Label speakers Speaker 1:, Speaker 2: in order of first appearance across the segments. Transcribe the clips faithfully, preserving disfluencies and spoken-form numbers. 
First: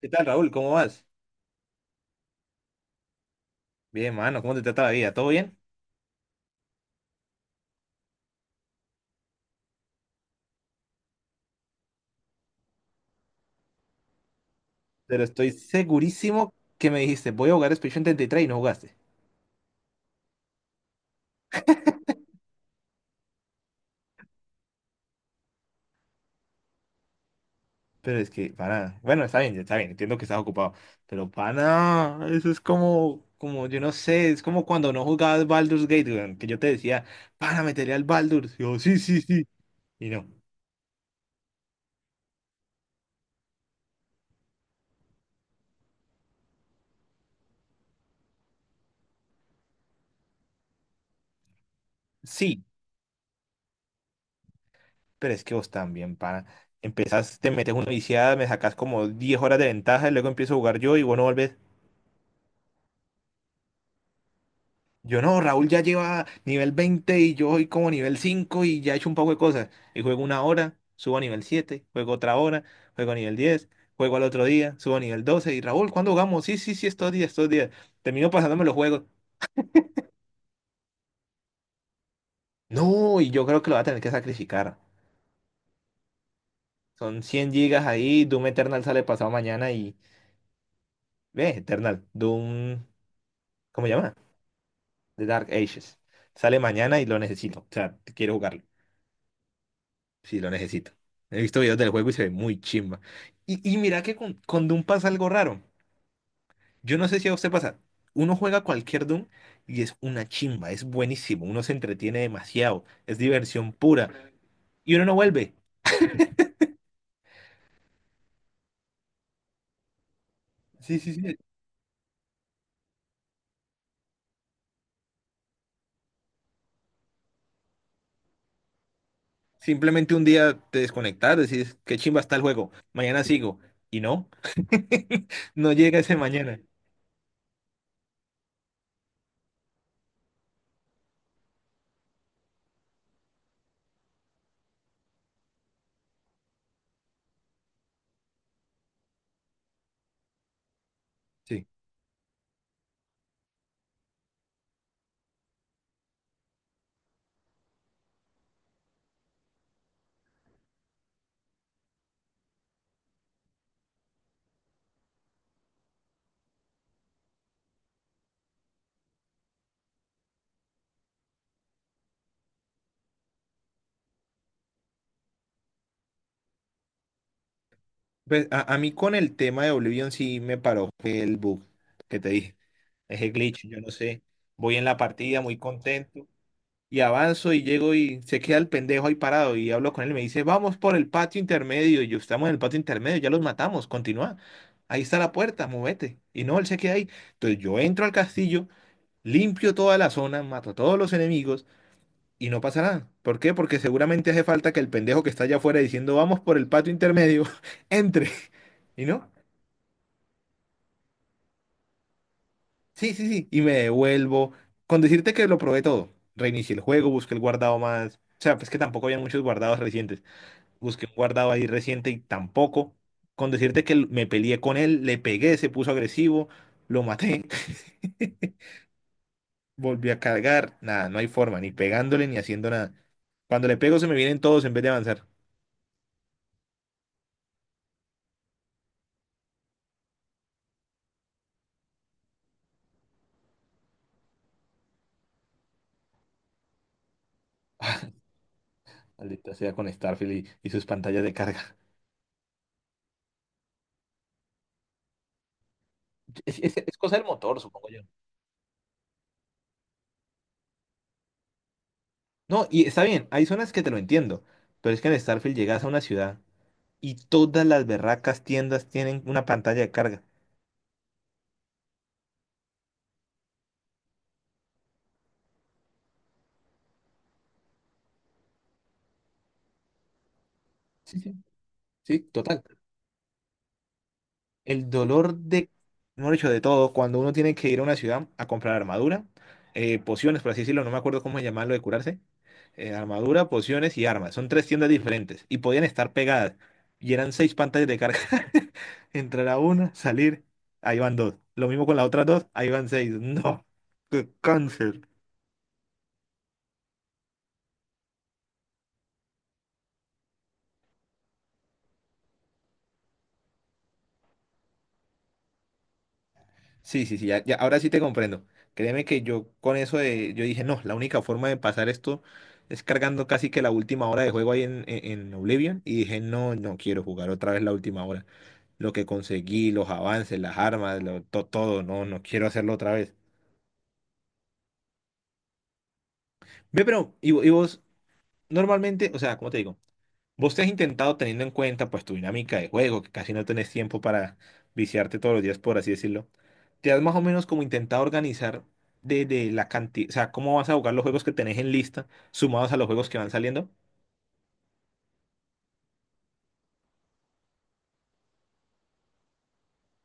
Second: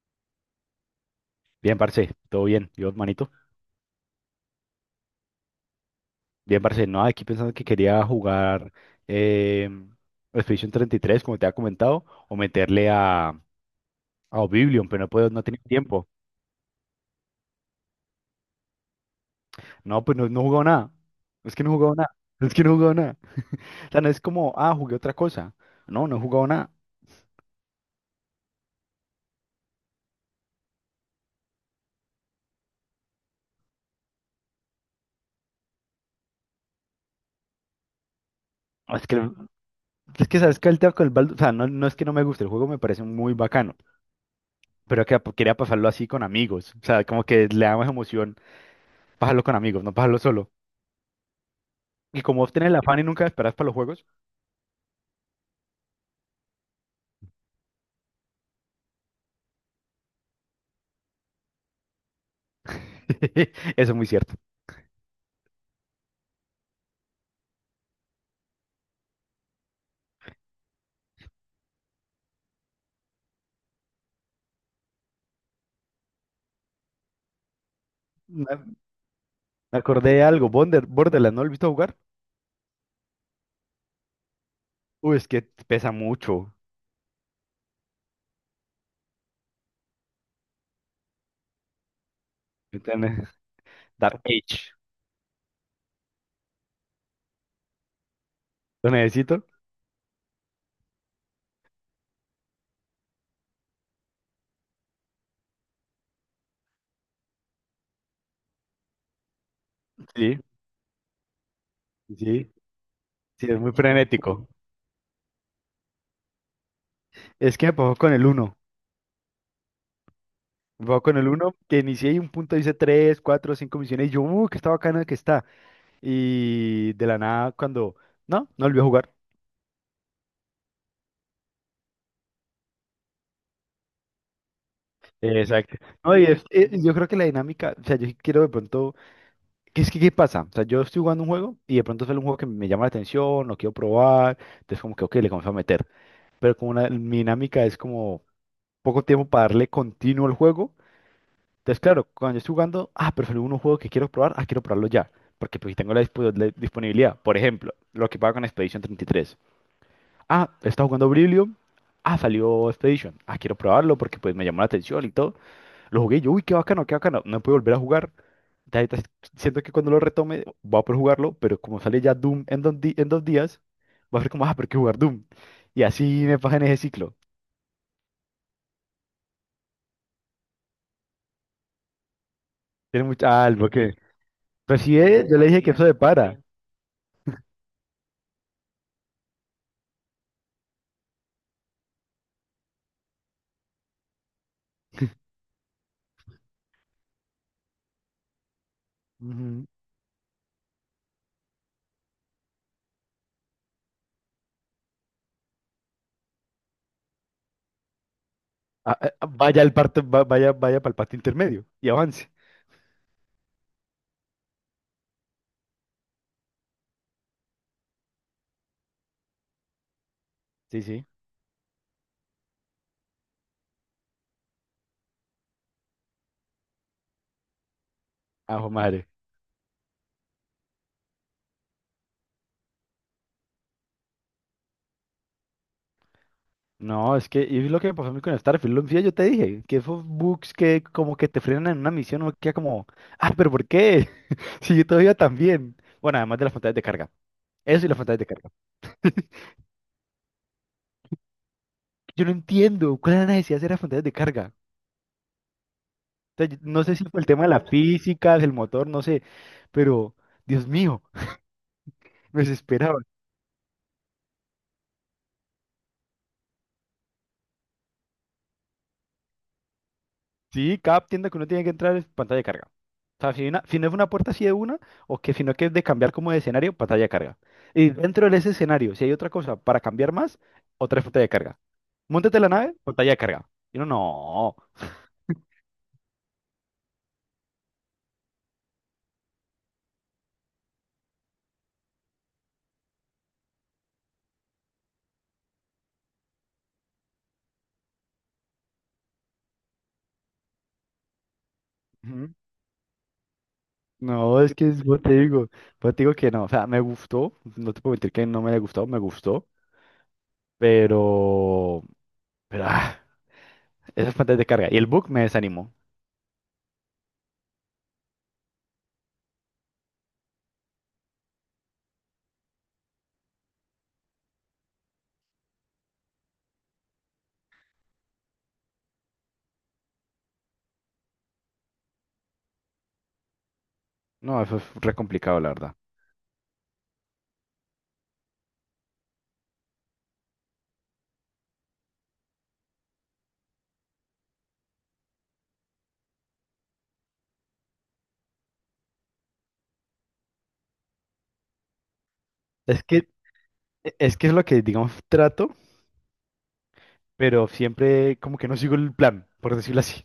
Speaker 1: ¿Qué tal, Raúl? ¿Cómo vas?
Speaker 2: Bien, parce, todo bien. Yo, manito.
Speaker 1: Bien, mano, ¿cómo te trata la vida? ¿Todo bien?
Speaker 2: Bien, parce, no, aquí pensando que quería jugar eh, Expedition treinta y tres, como te había comentado, o meterle a, a Oblivion, pero no
Speaker 1: Pero
Speaker 2: puedo, no
Speaker 1: estoy
Speaker 2: tenía tiempo.
Speaker 1: segurísimo que me dijiste, voy a jugar Expedition treinta y tres y tres y no jugaste.
Speaker 2: No, pues no, no he jugado nada. Es que no he jugado nada. Es que no he jugado nada. O sea, no es como, ah, jugué otra cosa. No, no he jugado nada.
Speaker 1: Pero es que, para, bueno, está bien, está bien, entiendo que estás ocupado. Pero, pana, eso es como, como, yo no sé, es como cuando no jugabas Baldur's Gate, weón, que yo te decía, pana, meteré al Baldur's. Y yo, sí,
Speaker 2: Es que,
Speaker 1: sí, sí. Y no,
Speaker 2: es que sabes que el tema con el Baldur's, o sea, no, no es que no me guste, el juego me parece muy bacano, pero que quería pasarlo así con amigos. O sea, como que le da más emoción pasarlo con amigos, no pasarlo solo. Y como vos
Speaker 1: sí,
Speaker 2: tenés el afán y nunca esperás para los juegos.
Speaker 1: pero es que vos también, pana. Empezás, te metes una viciada, me sacás como diez horas de ventaja y luego empiezo a jugar yo y vos no volvés.
Speaker 2: Eso es muy cierto.
Speaker 1: Yo no, Raúl ya lleva nivel veinte y yo voy como nivel cinco y ya he hecho un poco de cosas. Y juego una hora, subo a nivel siete, juego otra hora, juego a nivel diez, juego al otro día, subo a nivel doce. Y Raúl, ¿cuándo jugamos? Sí, sí, sí, estos días, estos días. Termino pasándome los
Speaker 2: Me
Speaker 1: juegos.
Speaker 2: me acordé de algo. Bonder- Borderlands, ¿no lo he visto jugar?
Speaker 1: No, y yo creo que lo va a tener que sacrificar.
Speaker 2: Uy, es que pesa mucho.
Speaker 1: Son cien gigas ahí, Doom Eternal sale pasado mañana y... Ve, Eternal, Doom...
Speaker 2: Tiene-
Speaker 1: ¿Cómo se llama?
Speaker 2: Dark Age.
Speaker 1: The Dark Ages. Sale mañana y lo necesito. O sea, quiero jugarlo.
Speaker 2: ¿Lo necesito?
Speaker 1: Sí, lo necesito. He visto videos del juego y se ve muy chimba. Y, y mira que con, con Doom pasa algo raro. Yo no sé si a usted pasa. Uno juega cualquier Doom y es una
Speaker 2: Sí,
Speaker 1: chimba, es buenísimo. Uno se entretiene
Speaker 2: sí,
Speaker 1: demasiado, es
Speaker 2: sí, es
Speaker 1: diversión
Speaker 2: muy
Speaker 1: pura.
Speaker 2: frenético.
Speaker 1: Y uno no vuelve.
Speaker 2: Es que me pasó con el uno. Me
Speaker 1: Sí,
Speaker 2: pasó
Speaker 1: sí,
Speaker 2: con el
Speaker 1: sí.
Speaker 2: uno que inicié y un punto hice tres cuatro cinco misiones y yo, uy, que está bacana que está. Y de la nada, cuando. No, no volví a jugar.
Speaker 1: Simplemente un día te desconectas, decís, qué chimba está el juego, mañana sigo. Y no, no
Speaker 2: Exacto.
Speaker 1: llega ese
Speaker 2: No, y es-
Speaker 1: mañana.
Speaker 2: eh, yo creo que la dinámica, o sea, yo sí quiero de pronto. Es que, ¿qué pasa? O sea, yo estoy jugando un juego y de pronto sale un juego que me llama la atención, lo quiero probar, entonces como que, ok, le comienzo a meter. Pero como una, mi dinámica es como poco tiempo para darle continuo al juego,
Speaker 1: Sí.
Speaker 2: entonces claro, cuando yo estoy jugando, ah, pero salió un juego que quiero probar, ah, quiero probarlo ya, porque pues tengo la, dispo- la disponibilidad. Por ejemplo, lo que pasa con Expedition treinta y tres. Ah, está jugando Oblivion, ah, salió Expedition, ah, quiero probarlo porque pues me llamó la atención y todo. Lo jugué y yo, uy, qué bacano, qué bacano, no puedo volver a jugar ya ahorita, siento que cuando lo retome voy a poder jugarlo, pero como sale ya Doom en dos, di- en dos días, va a ser como, ah, pero hay que jugar Doom. Y así me pasa en ese ciclo.
Speaker 1: Pues a, a mí con el tema de Oblivion sí me paró el bug que te dije.
Speaker 2: Tiene
Speaker 1: Es el
Speaker 2: mucha
Speaker 1: glitch,
Speaker 2: algo
Speaker 1: yo no
Speaker 2: que.
Speaker 1: sé. Voy
Speaker 2: Pero
Speaker 1: en la
Speaker 2: si eh, yo
Speaker 1: partida
Speaker 2: le
Speaker 1: muy
Speaker 2: dije que eso de
Speaker 1: contento
Speaker 2: para.
Speaker 1: y avanzo y llego y se queda el pendejo ahí parado y hablo con él y me dice, vamos por el patio intermedio. Y yo, estamos en el patio intermedio, ya los matamos, continúa. Ahí está la puerta, movete. Y no, él se queda ahí. Entonces yo entro al castillo,
Speaker 2: Ujú.
Speaker 1: limpio toda la zona, mato a todos los enemigos y no pasa nada. ¿Por qué? Porque seguramente hace falta que el pendejo que está allá afuera diciendo, vamos por el patio intermedio, entre.
Speaker 2: Ah,
Speaker 1: ¿Y
Speaker 2: ah, ah,
Speaker 1: no?
Speaker 2: vaya al parte, va- vaya, vaya para el parte intermedio y avance.
Speaker 1: Sí, sí, sí. Y me devuelvo. Con decirte que lo probé todo. Reinicié el juego, busqué el guardado más. O sea, pues que tampoco había muchos guardados recientes.
Speaker 2: Sí, sí.
Speaker 1: Busqué un guardado ahí reciente y tampoco. Con decirte que me peleé con él, le pegué, se puso agresivo, lo maté.
Speaker 2: Ajo madre.
Speaker 1: Volví a cargar. Nada, no hay forma, ni pegándole ni haciendo nada. Cuando le pego se me vienen todos en vez de avanzar.
Speaker 2: No, es que y es lo que me pasó a mí con Starfield. Lo yo te dije, que esos bugs que como que te frenan en una misión, uno queda como, ah, pero ¿por qué? Si yo todavía también. Bueno, además de las pantallas de carga. Eso y las pantallas de carga.
Speaker 1: Maldita sea con Starfield y, y sus pantallas de carga.
Speaker 2: Yo no entiendo cuál era la necesidad de hacer esas de carga. O sea,
Speaker 1: Es,
Speaker 2: yo-
Speaker 1: es-
Speaker 2: no
Speaker 1: es
Speaker 2: sé si
Speaker 1: cosa
Speaker 2: fue
Speaker 1: del
Speaker 2: el tema de
Speaker 1: motor,
Speaker 2: la
Speaker 1: supongo yo.
Speaker 2: física del motor, no sé, pero Dios mío, me
Speaker 1: No, y
Speaker 2: desesperaba.
Speaker 1: está bien, hay zonas que te lo entiendo, pero es que en Starfield llegas a una ciudad y todas las berracas tiendas tienen una pantalla de carga.
Speaker 2: Sí, cada tienda que uno tiene que entrar es pantalla de carga. O sea, si, una- si no es una puerta así de una, o que si no que es de cambiar como de escenario, pantalla de carga. Y dentro de ese escenario, si hay otra cosa para cambiar más, otra es
Speaker 1: Sí,
Speaker 2: pantalla de
Speaker 1: sí.
Speaker 2: carga.
Speaker 1: Sí,
Speaker 2: Móntate en la
Speaker 1: total.
Speaker 2: nave, pantalla de carga. Y uno, no.
Speaker 1: El dolor de, no dicho, de todo, cuando uno tiene que ir a una ciudad a comprar armadura, eh, pociones, por así decirlo, no me acuerdo cómo llamarlo de curarse, eh, armadura, pociones y armas. Son tres tiendas diferentes y podían estar pegadas y eran seis pantallas de carga. Entrar a una, salir, ahí van dos. Lo mismo con las otras
Speaker 2: Ujú.
Speaker 1: dos, ahí van seis. No, qué
Speaker 2: No, es que es- yo
Speaker 1: cáncer.
Speaker 2: te digo, yo te digo que no, o sea, me gustó, no te puedo mentir que no me haya gustado, me gustó. Pero, pero ah, esas fuentes de carga. Y el bug me desanimó.
Speaker 1: Sí, sí, sí, ya, ya, ahora sí te comprendo. Créeme que yo con eso de, yo dije, no, la única forma de pasar esto es cargando casi que la última hora de juego ahí en, en, en Oblivion. Y dije, no, no quiero jugar otra vez la última hora. Lo que conseguí, los avances, las armas, lo- to- todo, no, no quiero hacerlo otra vez.
Speaker 2: No, eso es re complicado, la verdad.
Speaker 1: Ve, pero, y, vo- y vos, normalmente, o sea, ¿cómo te digo? ¿Vos te has intentado teniendo en cuenta pues tu dinámica de juego, que casi no tenés tiempo para viciarte todos los días, por así decirlo? ¿Te has más o menos como intentado organizar de, de la cantidad, o sea, cómo vas a jugar los juegos que tenés en lista, sumados a
Speaker 2: Es
Speaker 1: los juegos
Speaker 2: que,
Speaker 1: que van saliendo?
Speaker 2: es que es lo que, digamos, trato, pero siempre como que no sigo el plan, por decirlo así.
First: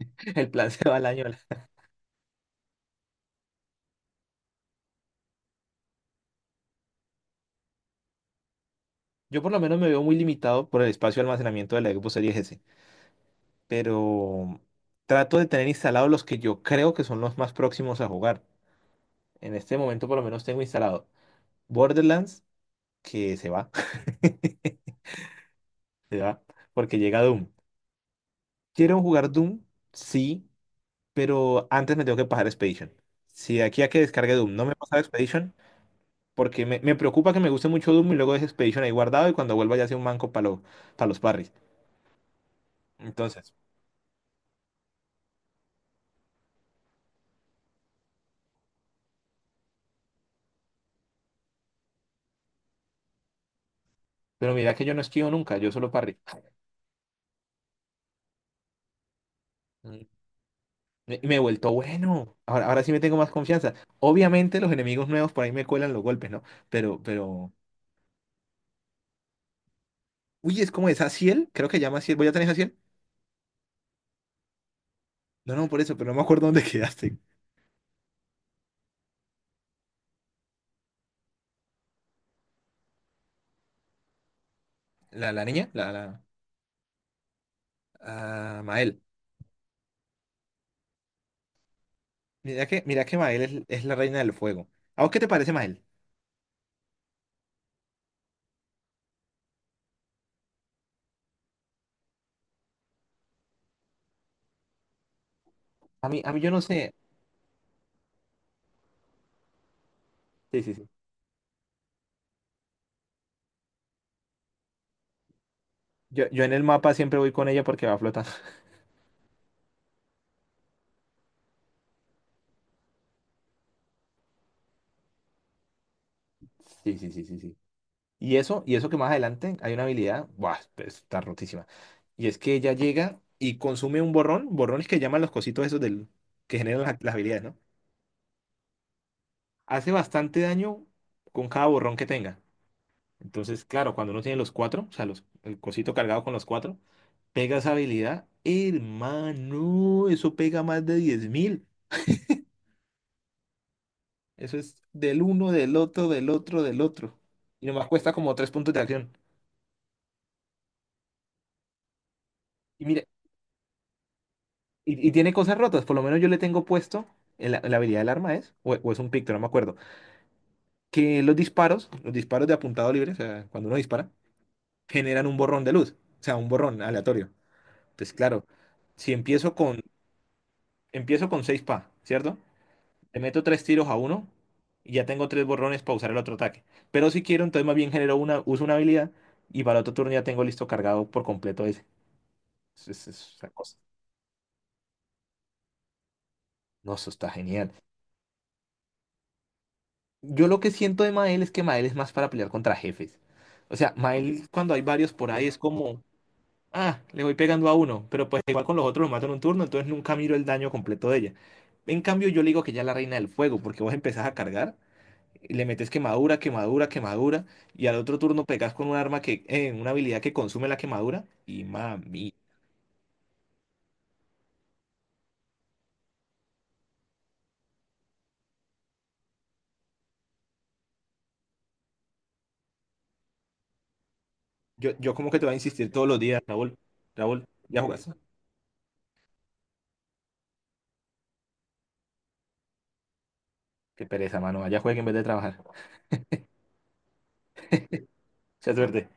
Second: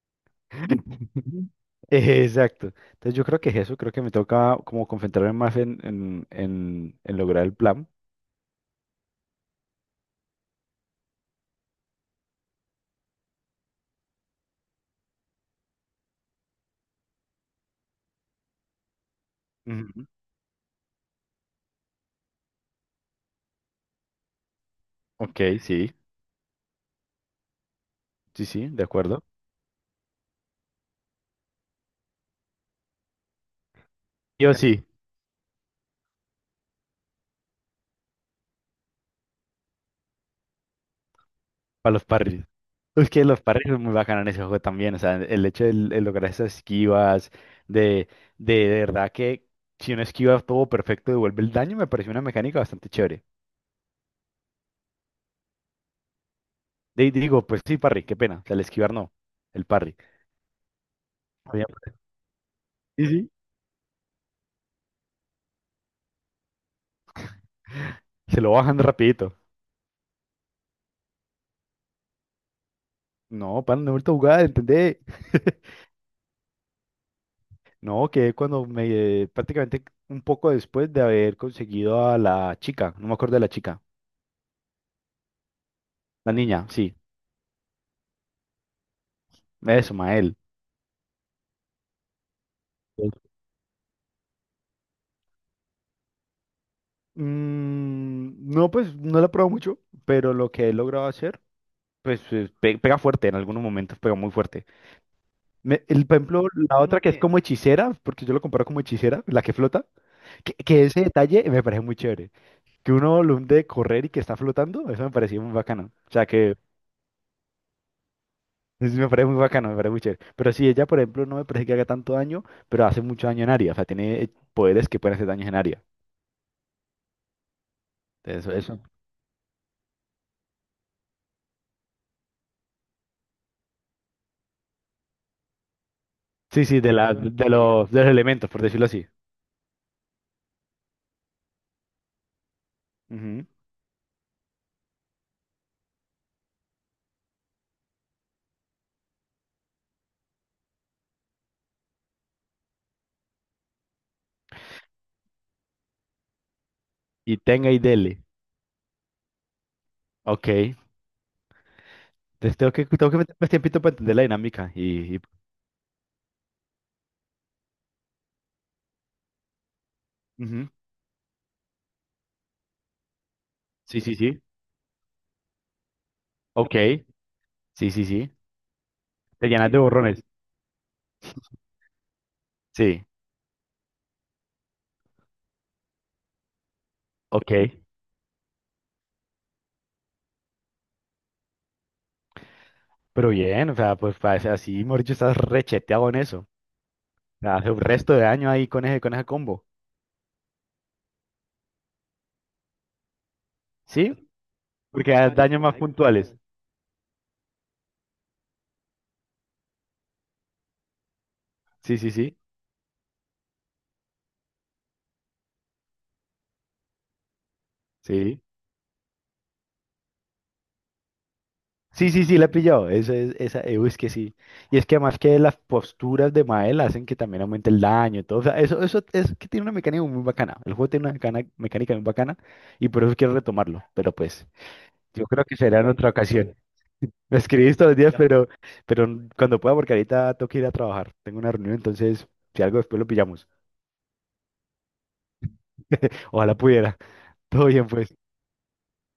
Speaker 1: El plan se va al año.
Speaker 2: Exacto. Entonces yo creo que es eso, creo que me toca como concentrarme más en, en, en, en lograr el plan.
Speaker 1: Yo por lo menos me veo muy limitado por el espacio de almacenamiento de la Xbox Series S, pero trato de tener instalados los que yo creo que son los más próximos a jugar. En este
Speaker 2: Ujú.
Speaker 1: momento por lo menos tengo instalado Borderlands, que se va,
Speaker 2: Ok, sí,
Speaker 1: se va, porque llega Doom.
Speaker 2: sí, sí, de
Speaker 1: Quiero
Speaker 2: acuerdo.
Speaker 1: jugar Doom, sí, pero antes me tengo que pasar Expedition. Si de aquí a que descargue
Speaker 2: Yo
Speaker 1: Doom no
Speaker 2: sí. O
Speaker 1: me
Speaker 2: sí.
Speaker 1: pasa Expedition, porque me, me preocupa que me guste mucho Doom y luego deje Expedition ahí guardado y cuando vuelva ya sea un manco para los parries.
Speaker 2: Para los parries. Es que los
Speaker 1: Entonces,
Speaker 2: parries son muy bacanos en ese juego también. O sea, el hecho de, de lograr esas esquivas, de, de, de verdad que si uno esquiva todo perfecto, devuelve el daño, me pareció una mecánica bastante chévere.
Speaker 1: pero mira que yo no esquivo nunca, yo solo parry.
Speaker 2: De, digo, pues sí, parry, qué pena. O sea, el esquivar no, el parry.
Speaker 1: Mm, Me, me he
Speaker 2: Había-
Speaker 1: vuelto bueno. Ahora, ahora sí me
Speaker 2: Sí,
Speaker 1: tengo más
Speaker 2: sí.
Speaker 1: confianza. Obviamente los enemigos nuevos por ahí me cuelan los golpes, ¿no? Pero, pero...
Speaker 2: Se lo bajan rapidito.
Speaker 1: Uy, es como esa Ciel, creo que llama Ciel. ¿Voy a tener Ciel?
Speaker 2: No, pan, no he vuelto a jugar, ¿entendé?
Speaker 1: No, no, por eso, pero no me acuerdo dónde quedaste.
Speaker 2: No, que cuando me... prácticamente un poco después de haber conseguido a la chica, no me acuerdo de la chica,
Speaker 1: ¿La, la niña? La, la...
Speaker 2: la niña, sí,
Speaker 1: ah, Mael.
Speaker 2: eso, Mael.
Speaker 1: Mira que, mira que Mael es, es la reina del fuego. ¿A vos qué te parece Mael?
Speaker 2: Mm, no, pues no la he probado mucho, pero lo que he logrado hacer, pues eh, pe- pega fuerte, en algunos momentos pega muy fuerte. Me- el,
Speaker 1: A
Speaker 2: por
Speaker 1: mí, a mí
Speaker 2: ejemplo,
Speaker 1: yo no
Speaker 2: la Uno
Speaker 1: sé.
Speaker 2: otra Uno que es que, como hechicera, porque yo lo comparo como hechicera, la que flota, que,
Speaker 1: Sí, sí,
Speaker 2: que
Speaker 1: sí.
Speaker 2: ese detalle me parece muy chévere. Que uno lo de correr y que está flotando, eso me parecía muy bacano. O sea
Speaker 1: Yo, yo en
Speaker 2: que
Speaker 1: el mapa siempre voy con ella porque va flotando.
Speaker 2: eso me parece muy bacano, me parece muy chévere. Pero sí, ella, por ejemplo, no me parece que haga tanto daño, pero hace mucho daño en área. O sea, tiene eh, poderes que pueden hacer daño en área.
Speaker 1: Sí, sí, sí, sí, sí. Y
Speaker 2: Entonces,
Speaker 1: eso, y
Speaker 2: eso. Eso-
Speaker 1: eso que más adelante hay una habilidad, ¡buah! Pues, está rotísima. Y es que ella llega y consume un borrón, borrones que llaman los cositos esos del, que
Speaker 2: Sí, sí,
Speaker 1: generan
Speaker 2: de
Speaker 1: las,
Speaker 2: la,
Speaker 1: las
Speaker 2: no
Speaker 1: habilidades,
Speaker 2: de
Speaker 1: ¿no?
Speaker 2: los, de los elementos, por decirlo así.
Speaker 1: Hace bastante daño con cada borrón que tenga.
Speaker 2: Ujú.
Speaker 1: Entonces, claro, cuando uno tiene los cuatro, o sea, los, el cosito cargado con los cuatro, pega esa habilidad, hermano, eso pega más de diez mil. Eso es del uno, del otro, del otro, del otro.
Speaker 2: Y
Speaker 1: Y
Speaker 2: tenga y
Speaker 1: nomás cuesta
Speaker 2: dele.
Speaker 1: como tres puntos de acción.
Speaker 2: Ok. Entonces tengo
Speaker 1: Y
Speaker 2: que,
Speaker 1: mire,
Speaker 2: tengo que meter más tiempito para entender la dinámica.
Speaker 1: y, y
Speaker 2: Y, y-
Speaker 1: tiene cosas rotas, por lo menos yo le tengo puesto, en la, en la habilidad del arma es, o, o es un picto, no me acuerdo,
Speaker 2: Ujú.
Speaker 1: que los disparos, los disparos de apuntado libre, o sea, cuando uno
Speaker 2: Sí,
Speaker 1: dispara,
Speaker 2: sí, sí.
Speaker 1: generan un borrón de luz, o sea, un
Speaker 2: Ok.
Speaker 1: borrón aleatorio.
Speaker 2: Sí, sí,
Speaker 1: Entonces,
Speaker 2: sí.
Speaker 1: claro, si
Speaker 2: Te
Speaker 1: empiezo
Speaker 2: llenas de
Speaker 1: con,
Speaker 2: borrones.
Speaker 1: empiezo con seis pa, ¿cierto?
Speaker 2: Sí.
Speaker 1: Le meto tres tiros a uno y ya tengo tres borrones para usar el otro ataque. Pero si quiero,
Speaker 2: Ok.
Speaker 1: entonces más bien genero una, uso una habilidad y para el otro turno ya tengo listo cargado por completo ese. Es, es-
Speaker 2: Pero
Speaker 1: es una
Speaker 2: bien, o
Speaker 1: cosa.
Speaker 2: sea, pues parece así, Mauricio, estás recheteado en eso.
Speaker 1: No, eso está
Speaker 2: O sea, hace
Speaker 1: genial.
Speaker 2: un resto de daño ahí con ese, con ese combo.
Speaker 1: Yo lo que siento de Mael es que Mael es más para pelear contra jefes. O sea,
Speaker 2: ¿Sí?
Speaker 1: Mael cuando hay
Speaker 2: Porque
Speaker 1: varios por
Speaker 2: das
Speaker 1: ahí es
Speaker 2: daños más
Speaker 1: como,
Speaker 2: puntuales.
Speaker 1: ah, le voy pegando a uno, pero pues igual con los otros los mato en un turno, entonces nunca miro el daño completo de ella.
Speaker 2: Sí,
Speaker 1: En
Speaker 2: sí,
Speaker 1: cambio,
Speaker 2: sí.
Speaker 1: yo le digo que ya es la reina del fuego, porque vos empezás a cargar. Le metes quemadura, quemadura, quemadura, y al otro
Speaker 2: Sí.
Speaker 1: turno pegas con un arma que, eh, una habilidad que consume la quemadura, y
Speaker 2: Sí, sí,
Speaker 1: mami,
Speaker 2: sí, la he pillado. Esa, es- esa, eh, uy, es que sí. Y es que además que las posturas de Mael hacen que también aumente el daño y todo. O sea, eso, eso es que tiene una mecánica muy bacana. El juego tiene una mecana- mecánica muy bacana y por eso quiero retomarlo. Pero pues,
Speaker 1: yo, yo
Speaker 2: yo
Speaker 1: como que
Speaker 2: creo
Speaker 1: te voy
Speaker 2: que
Speaker 1: a
Speaker 2: será en
Speaker 1: insistir todos
Speaker 2: otra
Speaker 1: los días,
Speaker 2: ocasión.
Speaker 1: Raúl,
Speaker 2: Me
Speaker 1: Raúl,
Speaker 2: escribís
Speaker 1: ya
Speaker 2: todos los
Speaker 1: jugaste.
Speaker 2: días, pero, pero cuando pueda, porque ahorita tengo que ir a trabajar. Tengo una reunión, entonces, si algo después lo pillamos.
Speaker 1: Qué pereza, mano, allá juegue en vez de trabajar.
Speaker 2: Ojalá pudiera. Todo bien, pues.
Speaker 1: Se suerte.